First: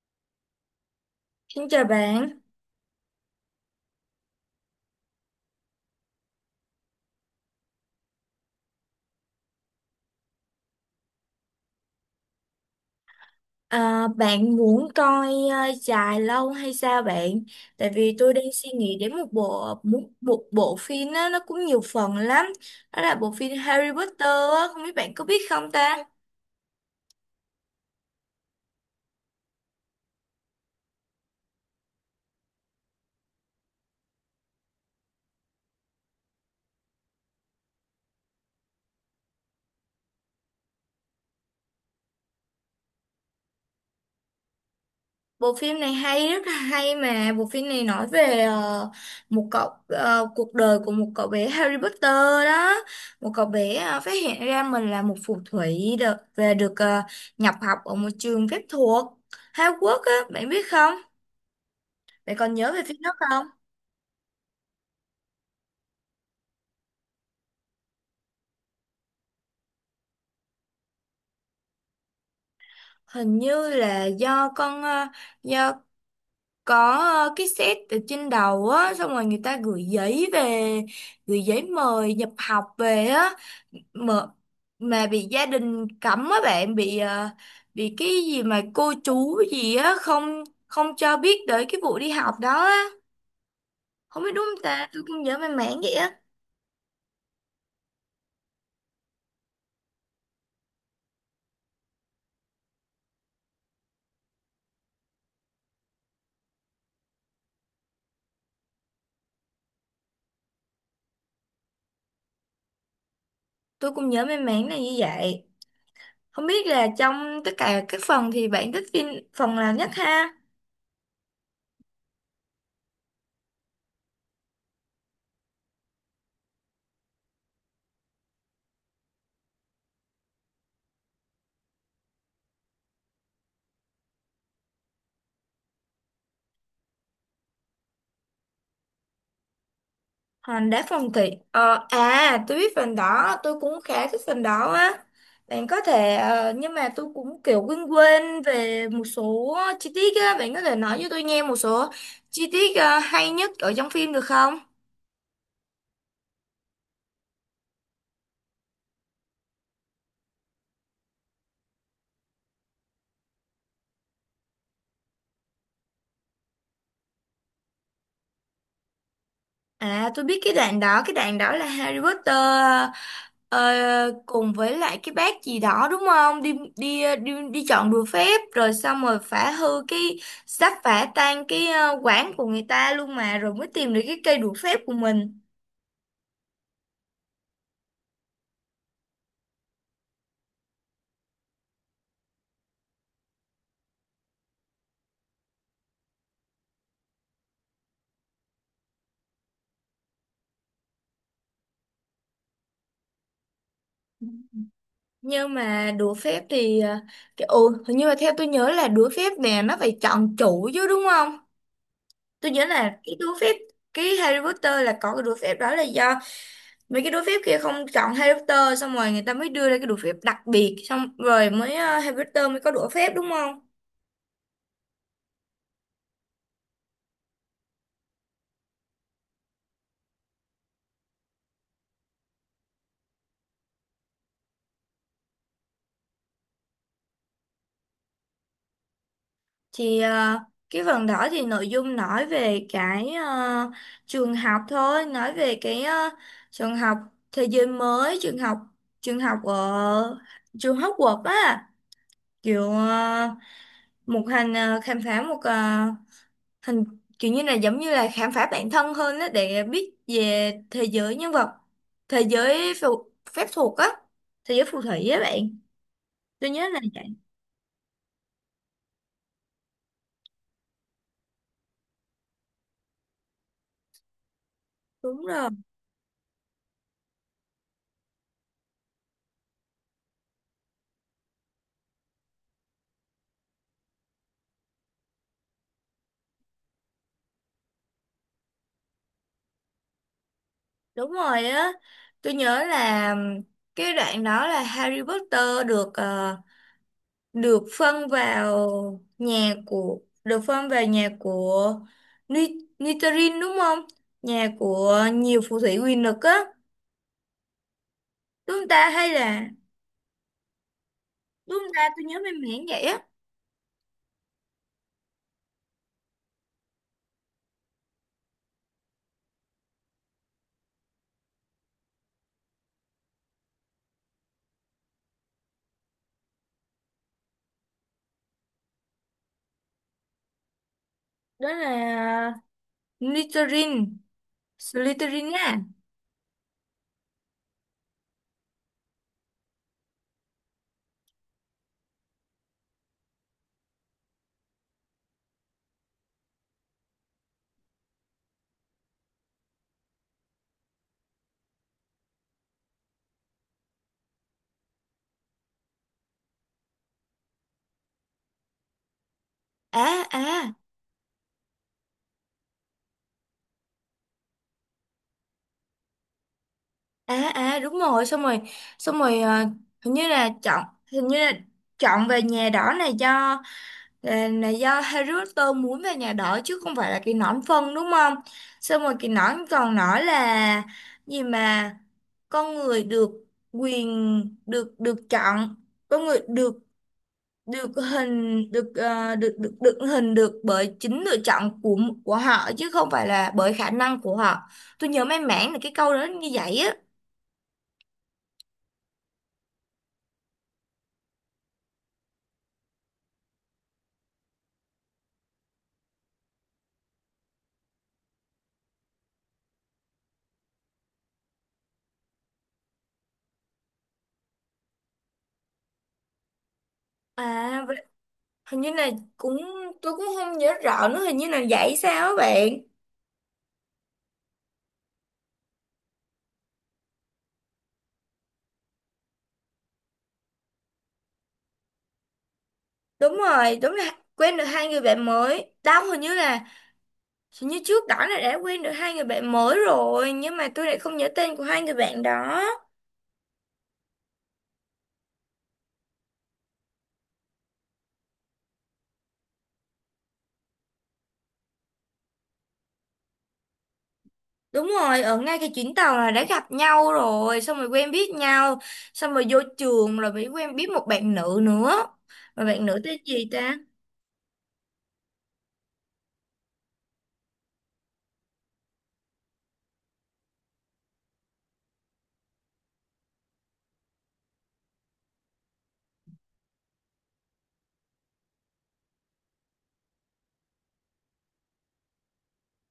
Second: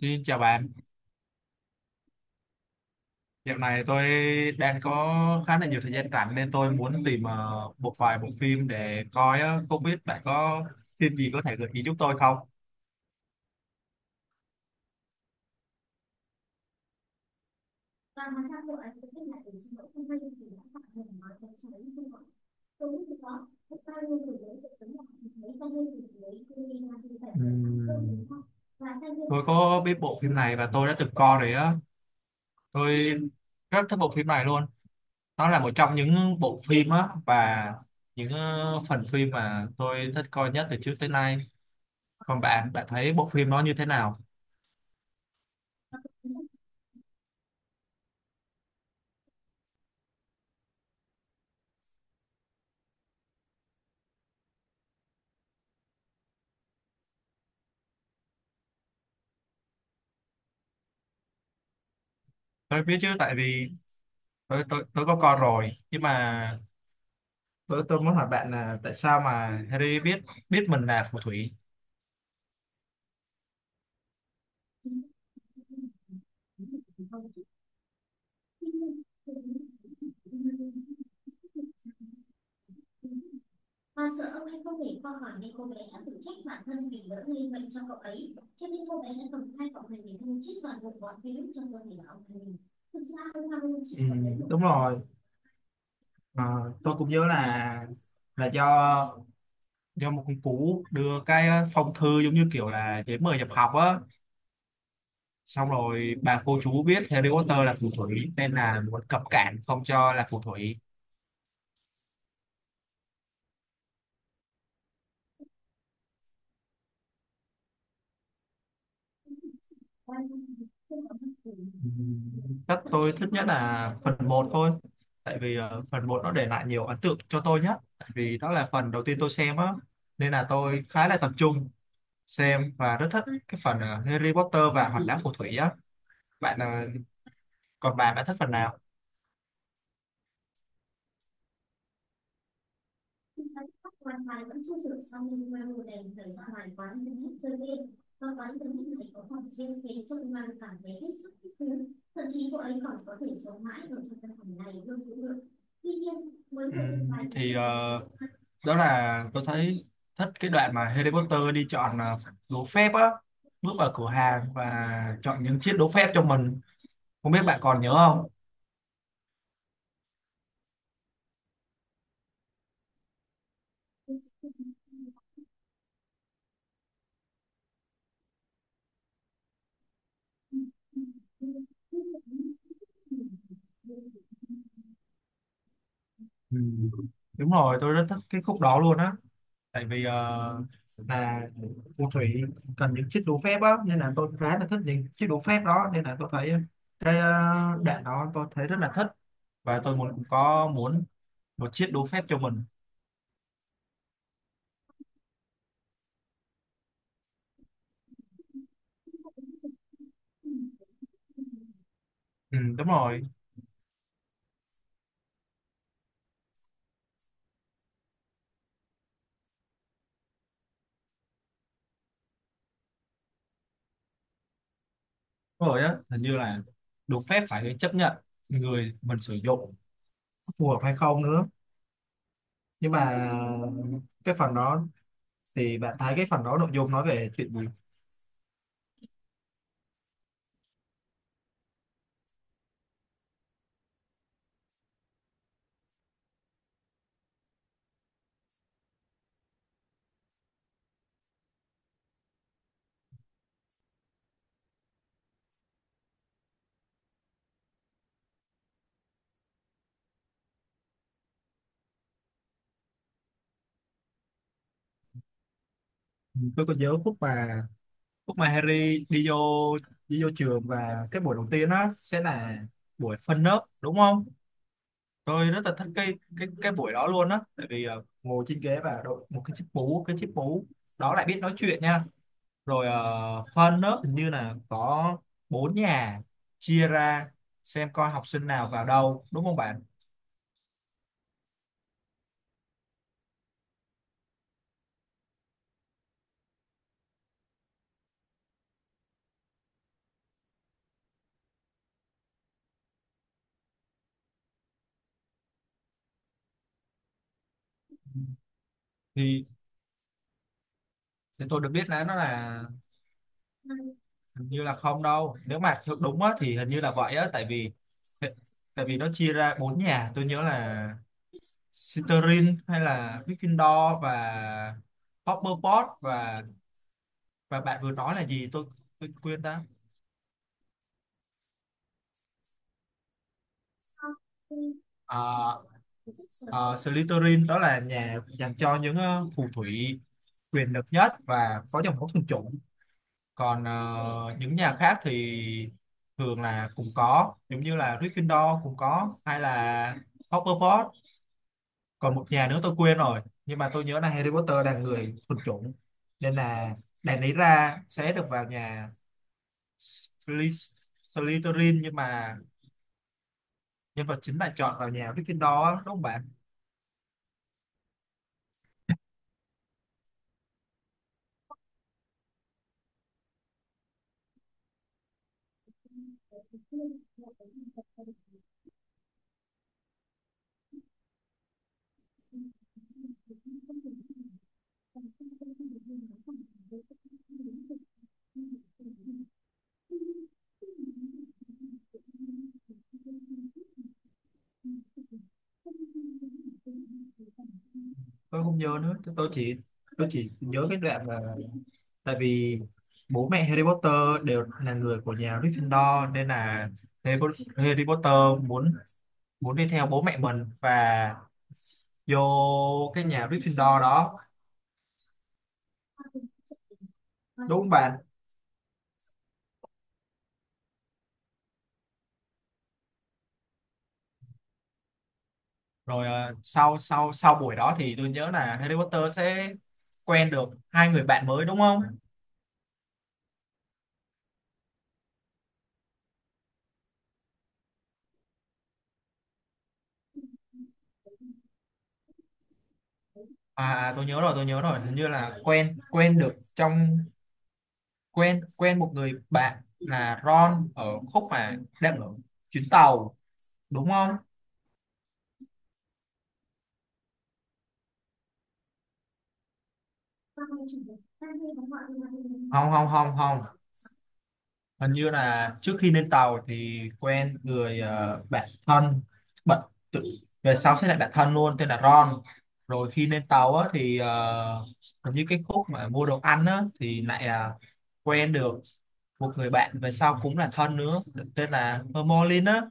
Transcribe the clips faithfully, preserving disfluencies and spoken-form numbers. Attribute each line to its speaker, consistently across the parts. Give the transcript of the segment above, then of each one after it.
Speaker 1: Xin chào bạn,
Speaker 2: Xin chào bạn.
Speaker 1: dạo này tôi đang có khá là nhiều thời gian rảnh nên tôi muốn tìm ờ, một vài bộ phim để coi á. Không biết bạn có phim gì có thể gợi ý giúp tôi không?
Speaker 2: À, bạn muốn coi uh, dài lâu hay sao bạn? Tại vì tôi đang suy nghĩ đến một bộ một, một bộ phim á, nó cũng nhiều phần lắm. Đó là bộ phim Harry Potter á, không biết bạn có biết không ta?
Speaker 1: Ừm, Tôi có biết bộ phim này và tôi đã từng coi rồi á. Tôi rất thích bộ phim này luôn. Nó là một trong những bộ phim á và những ờ, phần phim mà tôi thích coi nhất từ trước tới nay. Còn bạn, bạn thấy bộ phim nó như thế nào?
Speaker 2: Bộ phim này hay, rất là hay, mà bộ phim này nói về ờ, một cậu ờ, cuộc đời của một cậu bé Harry Potter đó. Một cậu bé ờ, phát hiện ra mình là một phù thủy, được về được ờ, nhập học ở một trường phép thuật Hogwarts á, bạn biết không? Vậy còn nhớ về
Speaker 1: Tôi
Speaker 2: phim
Speaker 1: biết chứ,
Speaker 2: đó
Speaker 1: tại
Speaker 2: không?
Speaker 1: vì tôi tôi tôi có con rồi, nhưng mà tôi tôi muốn hỏi bạn là tại sao mà Harry biết biết mình là phù thủy.
Speaker 2: Hình như là do con ờ, do có ờ, cái set ở trên đầu á, xong rồi người ta gửi giấy về gửi giấy mời nhập học về á, mà mà bị gia đình cấm á bạn, bị ờ, bị cái gì mà cô chú gì á không không cho biết tới cái vụ đi học đó á.
Speaker 1: Ừ,
Speaker 2: Không biết đúng
Speaker 1: đúng
Speaker 2: không ta?
Speaker 1: rồi.
Speaker 2: Tôi cũng nhớ mang máng vậy á.
Speaker 1: Ờ, tôi cũng nhớ là là do do một con cú đưa cái ờ, phong thư, giống như kiểu là giấy mời nhập học á, xong rồi bà cô chú biết Harry Potter là phù thủy nên là muốn cấm cản không cho là phù thủy.
Speaker 2: Tôi cũng nhớ mang máng là như vậy. Không biết là trong tất cả các phần thì bạn thích phim phần nào nhất ha?
Speaker 1: Chắc tôi thích nhất là phần một thôi. Tại vì ờ, phần một nó để lại nhiều ấn tượng cho tôi nhất. Tại vì đó là phần đầu tiên tôi xem á. Nên là tôi khá là tập trung xem và rất thích cái phần ờ, Harry Potter và Hòn Đá Phù Thủy á. Bạn ờ, Còn bạn, bạn thích phần nào?
Speaker 2: Hành đá phong thủy. Ờ, À, tôi biết phần đó, tôi cũng khá thích phần đó á. Bạn có thể, ờ, Nhưng mà tôi cũng kiểu quên quên về một số chi tiết á. Bạn có thể nói cho tôi nghe một số chi tiết ờ, hay nhất ở trong phim được không?
Speaker 1: Ừm, thì ờ, đó là tôi thấy thích cái đoạn mà Harry Potter đi chọn ờ, đố phép á, bước vào cửa hàng và chọn những chiếc đố phép cho mình. Không biết bạn còn nhớ không?
Speaker 2: À, tôi biết cái đoạn đó. Cái đoạn đó là Harry Potter ờ, cùng với lại cái bác gì đó đúng không, Đi đi đi, đi chọn đùa phép, rồi xong rồi phá hư cái sắp phá tan cái ờ, quán của người ta luôn mà, rồi mới tìm được cái cây đũa phép của mình.
Speaker 1: Ừ. Đúng rồi, tôi rất thích cái khúc đó luôn á. Tại vì ờ, là phù thủy cần những chiếc đũa phép á, nên là tôi khá là thích những chiếc đũa phép đó, nên là tôi thấy cái uh, đạn đó tôi thấy rất là thích và tôi muốn có muốn một chiếc đũa phép cho mình.
Speaker 2: Nhưng mà đũa phép thì ờ, cái, ồ, hình như là theo tôi nhớ là đũa phép nè, nó phải chọn chủ chứ đúng không? Tôi
Speaker 1: Ừ,
Speaker 2: nhớ là
Speaker 1: đúng
Speaker 2: cái
Speaker 1: rồi,
Speaker 2: đũa phép. Cái Harry Potter là có cái đũa phép đó là do mấy cái đũa phép kia không chọn Harry Potter, xong rồi người ta mới đưa ra cái đũa phép đặc biệt, xong rồi mới ờ, Harry Potter mới có đũa phép đúng không?
Speaker 1: đúng rồi á, hình như là đũa phép phải chấp nhận người mình sử dụng phù hợp hay không nữa. Nhưng mà cái phần đó thì bạn thấy cái phần đó nội dung nói về chuyện gì?
Speaker 2: Thì ờ, cái phần đó thì nội dung nói về cái ờ, trường học thôi, nói về cái ờ, trường học, thế giới mới, trường học, trường học ở trường Hogwarts á, kiểu ờ, một hành ờ, khám phá một ờ, hình, kiểu như là giống như là khám phá bản thân hơn đó, để biết về thế giới nhân vật, thế giới phù, phép thuật á, thế giới phù thủy á bạn.
Speaker 1: Ừ,
Speaker 2: Tôi
Speaker 1: tôi
Speaker 2: nhớ
Speaker 1: có
Speaker 2: là
Speaker 1: nhớ
Speaker 2: vậy.
Speaker 1: khúc mà lúc mà Harry đi vô đi vô trường và cái buổi đầu tiên á sẽ là buổi phân lớp, đúng không?
Speaker 2: Đúng rồi,
Speaker 1: Tôi rất là thích cái cái cái buổi đó luôn á, tại vì ờ, ngồi trên ghế và đội một cái chiếc mũ, cái chiếc mũ đó lại biết nói chuyện nha. Rồi ờ, phân lớp hình như là có bốn nhà, chia ra xem coi học sinh nào vào đâu, đúng không bạn?
Speaker 2: đúng rồi á. Tôi nhớ là cái đoạn đó là Harry Potter được ờ, được phân vào nhà của được phân vào nhà của Ni- Slytherin đúng không? Nhà của nhiều phù thủy quyền lực á, đúng không ta, hay
Speaker 1: thì
Speaker 2: là
Speaker 1: thì
Speaker 2: đúng
Speaker 1: tôi được
Speaker 2: không ta?
Speaker 1: biết
Speaker 2: Tôi
Speaker 1: là nó
Speaker 2: nhớ mềm
Speaker 1: là
Speaker 2: mẻn vậy á.
Speaker 1: hình như là không đâu, nếu mà theo đúng á thì hình như là vậy á, tại vì tại vì nó chia ra bốn nhà. Tôi nhớ là Slytherin hay là Gryffindor và Hufflepuff, và và bạn vừa nói là gì, tôi tôi quên đó.
Speaker 2: Đó là Slytherin, Slytherin á.
Speaker 1: À, à, Slytherin đó là nhà dành cho những ờ, phù thủy quyền lực nhất và có dòng máu thuần chủng. Còn ờ, những nhà khác thì thường là cũng có, giống như là Gryffindor cũng có, hay là Hufflepuff. Còn một nhà nữa tôi quên rồi. Nhưng mà tôi nhớ là Harry Potter là người thuần chủng, nên là đại lý ra sẽ được vào nhà
Speaker 2: À, à,
Speaker 1: Sly- Slytherin, nhưng mà nhân vật chính bạn chọn vào nhà Gryffindor đó, đúng không bạn?
Speaker 2: à, à, đúng rồi, xong rồi xong rồi ờ, hình như là chọn hình như là chọn về nhà đỏ này, do là, là do Harry Potter muốn về nhà đỏ, chứ không phải là cái nón phân, đúng không? Xong rồi cái nón còn nói là gì mà, con người được quyền được được chọn, con người được được hình được ờ, được được được hình được bởi chính lựa chọn của của họ, chứ không phải là bởi khả năng của họ. Tôi nhớ may mắn là cái câu đó như vậy á.
Speaker 1: Tôi không nhớ nữa, tôi tôi chỉ tôi chỉ nhớ cái đoạn là tại vì bố mẹ Harry Potter đều là người của nhà Gryffindor, nên là Harry Po- Harry Potter muốn muốn đi theo bố mẹ mình và vô cái nhà Gryffindor đó, đúng
Speaker 2: À
Speaker 1: không
Speaker 2: vậy-
Speaker 1: bạn?
Speaker 2: hình như là cũng Tôi cũng không nhớ rõ nữa, hình như là vậy sao á bạn?
Speaker 1: Rồi ờ, sau sau sau buổi đó thì tôi nhớ là Harry Potter sẽ quen được hai người bạn mới, đúng không?
Speaker 2: Đúng rồi, đúng là quen được hai người bạn mới đâu. Hình như là hình như trước đó là đã quen được hai người bạn mới rồi, nhưng mà tôi lại không nhớ tên của hai người bạn đó.
Speaker 1: À, à tôi nhớ rồi, tôi nhớ rồi, hình như là quen quen được trong quen quen một người bạn là Ron ở khúc mà đang ở chuyến tàu, đúng không?
Speaker 2: Đúng rồi, ở ngay cái chuyến tàu là đã gặp nhau rồi, xong rồi quen biết nhau, xong rồi vô trường rồi mới quen biết một bạn nữ nữa. Mà bạn
Speaker 1: Không
Speaker 2: nữ
Speaker 1: không
Speaker 2: tên
Speaker 1: không
Speaker 2: gì
Speaker 1: không,
Speaker 2: ta?
Speaker 1: hình như là trước khi lên tàu thì quen người ờ, bạn thân, bận tự về sau sẽ là bạn thân luôn, tên là Ron. Rồi khi lên tàu á thì ờ, hình như cái khúc mà mua đồ ăn á thì lại là quen được một người bạn về sau cũng là thân nữa, tên là Hermione á.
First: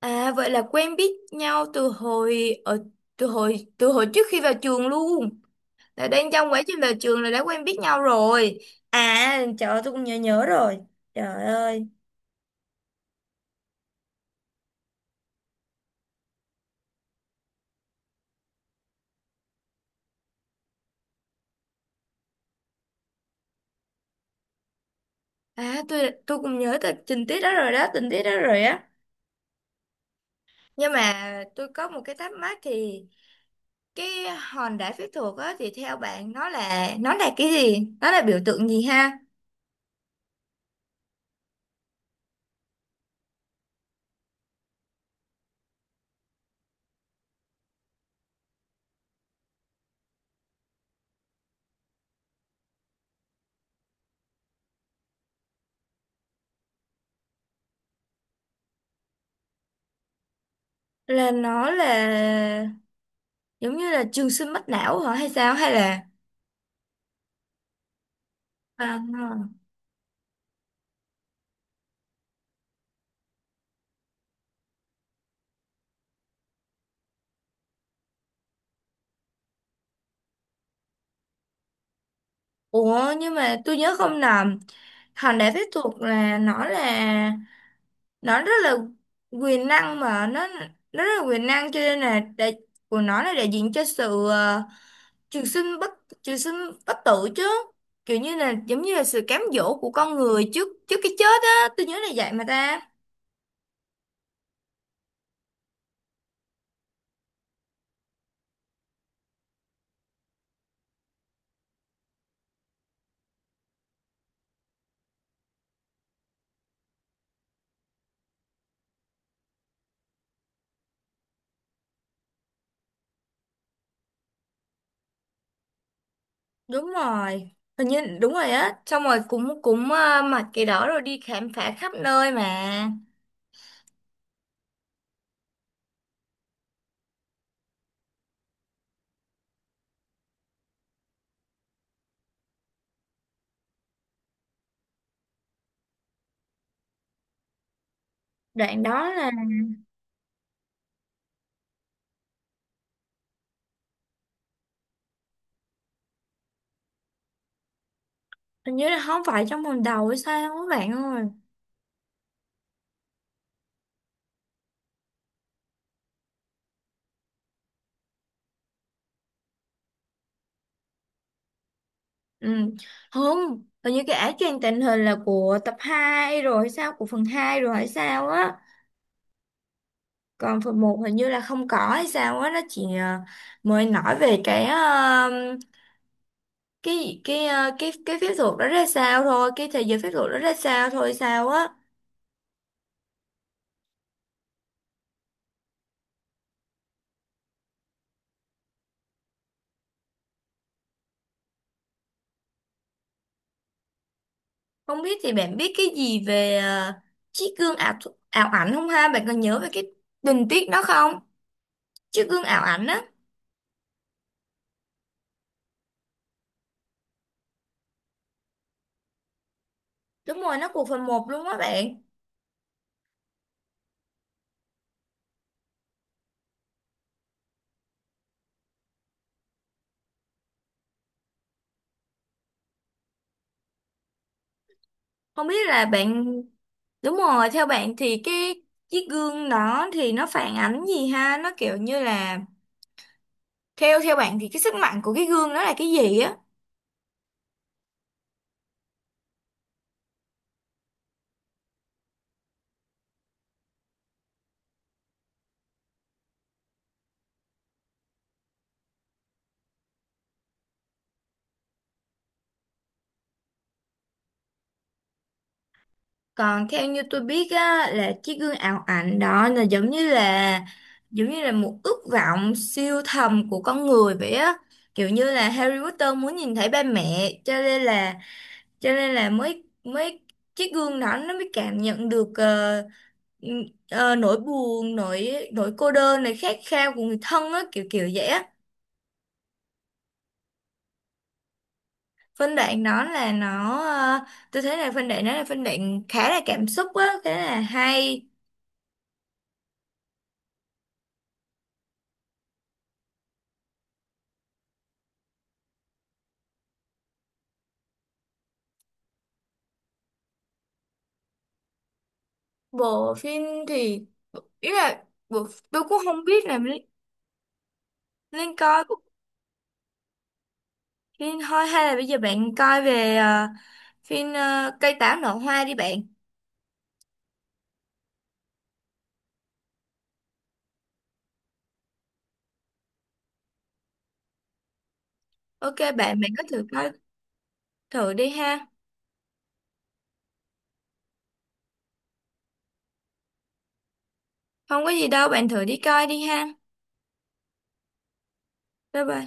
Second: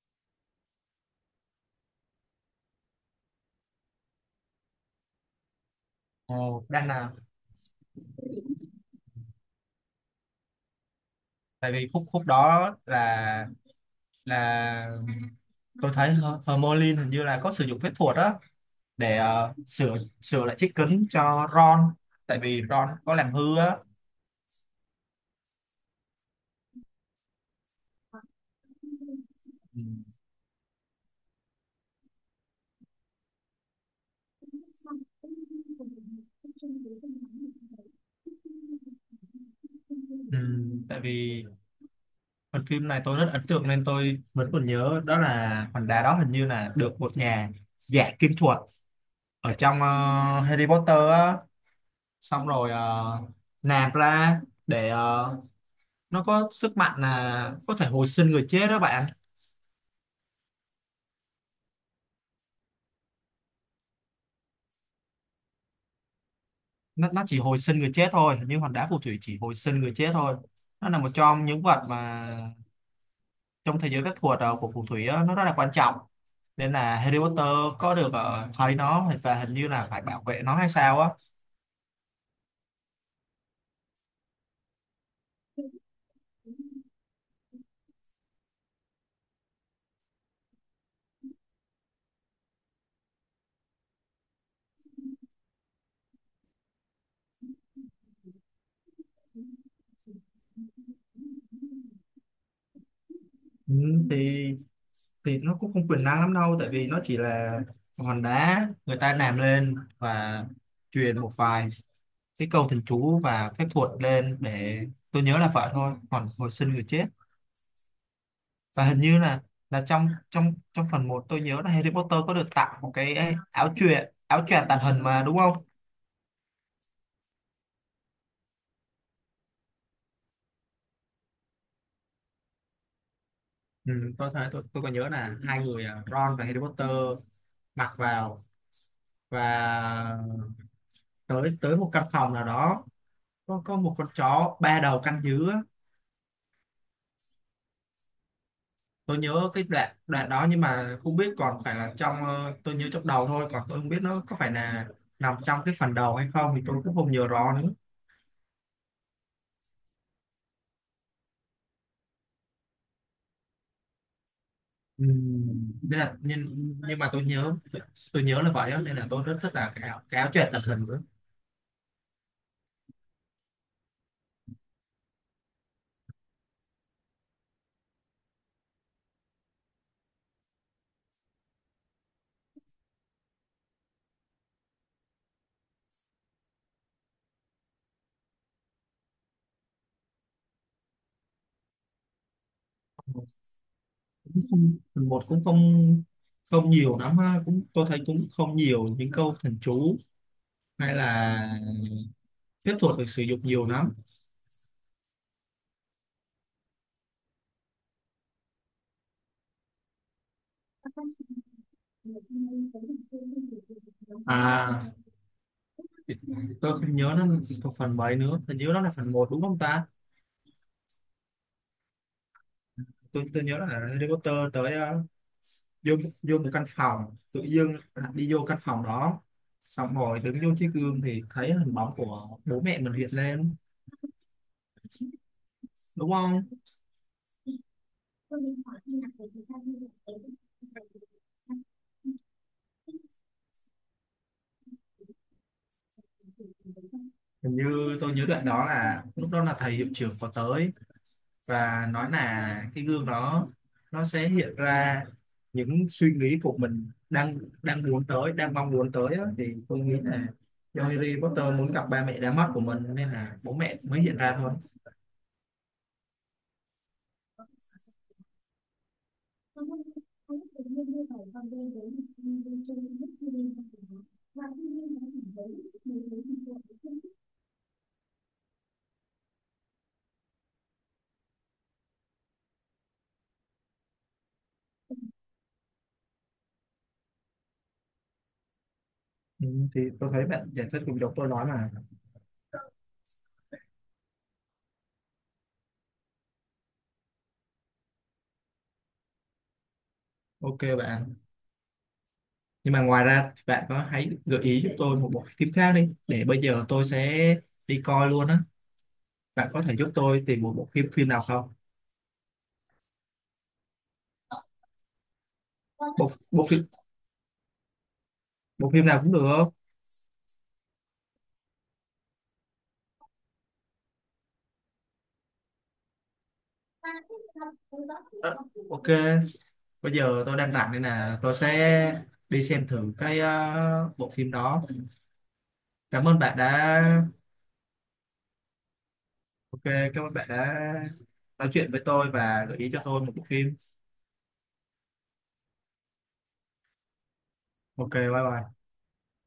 Speaker 2: À vậy là quen biết nhau từ hồi ở từ hồi từ hồi trước khi vào trường luôn. Là đang trong quá
Speaker 1: Ồ,
Speaker 2: trình
Speaker 1: đang
Speaker 2: vào
Speaker 1: là
Speaker 2: trường là đã quen biết nhau rồi. À, trời ơi, tôi cũng nhớ nhớ rồi. Trời
Speaker 1: tại
Speaker 2: ơi.
Speaker 1: vì khúc khúc đó là là tôi thấy Her- Hermione hình như là có sử dụng phép thuật đó để ờ, sửa sửa lại chiếc kính cho Ron, tại vì Ron có làm hư á.
Speaker 2: À, tôi tôi cũng nhớ tình tình tiết đó rồi đó, tình tiết đó rồi á.
Speaker 1: Ừ.
Speaker 2: Nhưng mà tôi có một cái thắc mắc thì, cái hòn đá phép thuật á, thì theo bạn nó là nó là cái gì, nó là biểu tượng gì ha?
Speaker 1: Ừ, tại vì phần phim này tôi rất ấn tượng nên tôi vẫn còn nhớ, đó là hòn đá đó hình như là được một nhà giả kim thuật ở trong ờ, Harry Potter á, xong rồi ờ, nạp ra để ờ, nó có sức mạnh là có thể hồi sinh người chết đó bạn.
Speaker 2: Là nó là giống như là trường sinh bất lão hả, hay sao, hay là...
Speaker 1: Nó nó chỉ hồi sinh người chết thôi, nhưng như hòn
Speaker 2: À,
Speaker 1: đá phù thủy chỉ
Speaker 2: à.
Speaker 1: hồi sinh người chết thôi. Nó là một trong những vật mà trong thế giới phép thuật ờ, của phù thủy á, nó rất là quan trọng, nên là Harry Potter có được ờ, thấy nó và hình như là phải bảo vệ nó hay sao á.
Speaker 2: Ủa, nhưng mà tôi nhớ không nhầm, hòn đá phép thuật là nó là nó rất là quyền năng, mà nó nó rất là quyền năng, cho nên là đại, của nó là đại diện cho sự ờ, trường sinh bất trường sinh bất tử chứ, kiểu như là giống như là sự cám dỗ của con người trước trước cái chết á. Tôi nhớ là vậy mà ta.
Speaker 1: Ừ, thì thì nó cũng không quyền năng lắm đâu, tại vì nó chỉ là hòn đá người ta làm lên và truyền một vài cái câu thần chú và phép thuật lên để tôi nhớ là vậy thôi. Còn hồi sinh người chết và hình như là là trong trong trong phần một, tôi nhớ là Harry Potter có được tặng một cái ấy, áo choàng, áo choàng tàng hình mà đúng không?
Speaker 2: Đúng rồi, hình như đúng rồi á, xong rồi cũng cũng ờ, mặc cái đó rồi đi khám phá khắp nơi mà.
Speaker 1: Ừ, tôi thấy, tôi, tôi còn nhớ là hai người à, Ron và Harry Potter mặc vào và tới tới một căn phòng nào đó, có có một con chó ba đầu canh giữ á.
Speaker 2: Đoạn đó
Speaker 1: Tôi
Speaker 2: là,
Speaker 1: nhớ cái đoạn đoạn đó nhưng mà không biết còn phải là trong, ờ, tôi nhớ trong đầu thôi, còn tôi không biết nó có phải là nằm trong cái phần đầu hay không thì tôi cũng không nhớ rõ nữa.
Speaker 2: hình như là không phải trong phần đầu hay sao các bạn ơi?
Speaker 1: Ừ. Nên là nhưng nhưng mà tôi nhớ tôi nhớ là vậy đó, nên là tôi rất thích là cái áo, cái áo choàng tàng hình nữa.
Speaker 2: Ừ, không, hình như cái áo choàng tình hình là của tập hai rồi hay sao, của phần hai rồi hay sao á. Còn phần một hình như là không có hay sao á, nó chỉ ờ, mới nói về cái ờ, cái cái ờ, cái cái phép thuật đó ra sao thôi, cái thế giới phép thuật đó ra sao thôi sao á.
Speaker 1: Cũng không, phần một cũng không không nhiều lắm ha, cũng tôi thấy cũng không nhiều những câu thần chú hay là phép thuật được sử dụng nhiều lắm.
Speaker 2: Không biết thì bạn biết cái gì về ờ, chiếc gương ảo thu- ảo ảnh không ha, bạn còn nhớ về cái tình tiết đó không? Chiếc gương ảo ảnh á.
Speaker 1: À, tôi không nhớ nó thuộc phần mấy nữa, tôi nhớ nó là phần một đúng không ta?
Speaker 2: Đúng rồi, nó của phần một luôn á bạn.
Speaker 1: Tôi tôi nhớ là Harry Potter tới ờ, vô vô một căn phòng, tự dưng đi vô căn phòng đó, xong rồi đứng vô chiếc gương thì thấy hình bóng của bố mẹ mình hiện lên,
Speaker 2: Không biết là
Speaker 1: đúng
Speaker 2: bạn,
Speaker 1: không?
Speaker 2: đúng rồi, theo bạn thì cái chiếc gương đó thì nó phản ánh gì ha, nó kiểu như là... Theo theo bạn thì cái sức mạnh của cái gương đó là cái gì á?
Speaker 1: Hình như tôi nhớ đoạn đó là lúc đó là thầy hiệu trưởng có tới và nói là cái gương đó nó sẽ hiện ra những suy nghĩ của mình đang đang muốn tới, đang mong muốn tới á. Thì tôi nghĩ là do Harry Potter muốn gặp ba mẹ đã mất của mình nên là bố mẹ mới hiện ra thôi.
Speaker 2: Còn theo như tôi biết á, là chiếc gương ảo ảnh đó là giống như là, giống như là một ước vọng siêu thầm của con người vậy á. Kiểu như là Harry Potter muốn nhìn thấy ba mẹ, cho nên là cho nên là mới mới chiếc gương đó nó mới cảm nhận được ờ, ừ, ờ, nỗi buồn, nỗi nỗi cô đơn này, khát khao của người thân á, kiểu kiểu vậy á.
Speaker 1: Ừ, thì tôi thấy bạn giải thích cùng dọc tôi nói mà.
Speaker 2: Phân đoạn đó là nó ờ, Tôi thấy là phân đoạn đó là phân đoạn khá là cảm xúc á, khá là hay.
Speaker 1: Ok bạn, nhưng mà ngoài ra thì bạn có hãy gợi ý giúp tôi một bộ phim khác đi, để bây giờ tôi sẽ đi coi luôn á. Bạn có thể giúp tôi tìm một bộ phim phim nào không?
Speaker 2: Bộ phim thì, ý là bộ, tôi cũng
Speaker 1: bộ,
Speaker 2: không biết
Speaker 1: bộ
Speaker 2: là
Speaker 1: phim
Speaker 2: Li- Linh
Speaker 1: bộ
Speaker 2: coi
Speaker 1: phim
Speaker 2: bộ
Speaker 1: nào cũng được không?
Speaker 2: phim thôi, hay là bây giờ bạn coi về ờ, phim ờ, cây táo nở hoa đi bạn.
Speaker 1: Ờ, ok, bây giờ tôi đang rảnh nên là tôi sẽ đi xem thử cái ờ, bộ phim đó.
Speaker 2: OK
Speaker 1: Cảm ơn
Speaker 2: bạn bạn
Speaker 1: bạn
Speaker 2: có thử
Speaker 1: đã,
Speaker 2: coi, thử đi ha.
Speaker 1: ok cảm ơn bạn đã nói chuyện với tôi và gợi ý cho tôi một bộ phim.
Speaker 2: Không có gì đâu bạn, thử đi coi đi ha.
Speaker 1: Ok, bye bye.
Speaker 2: Bye bye.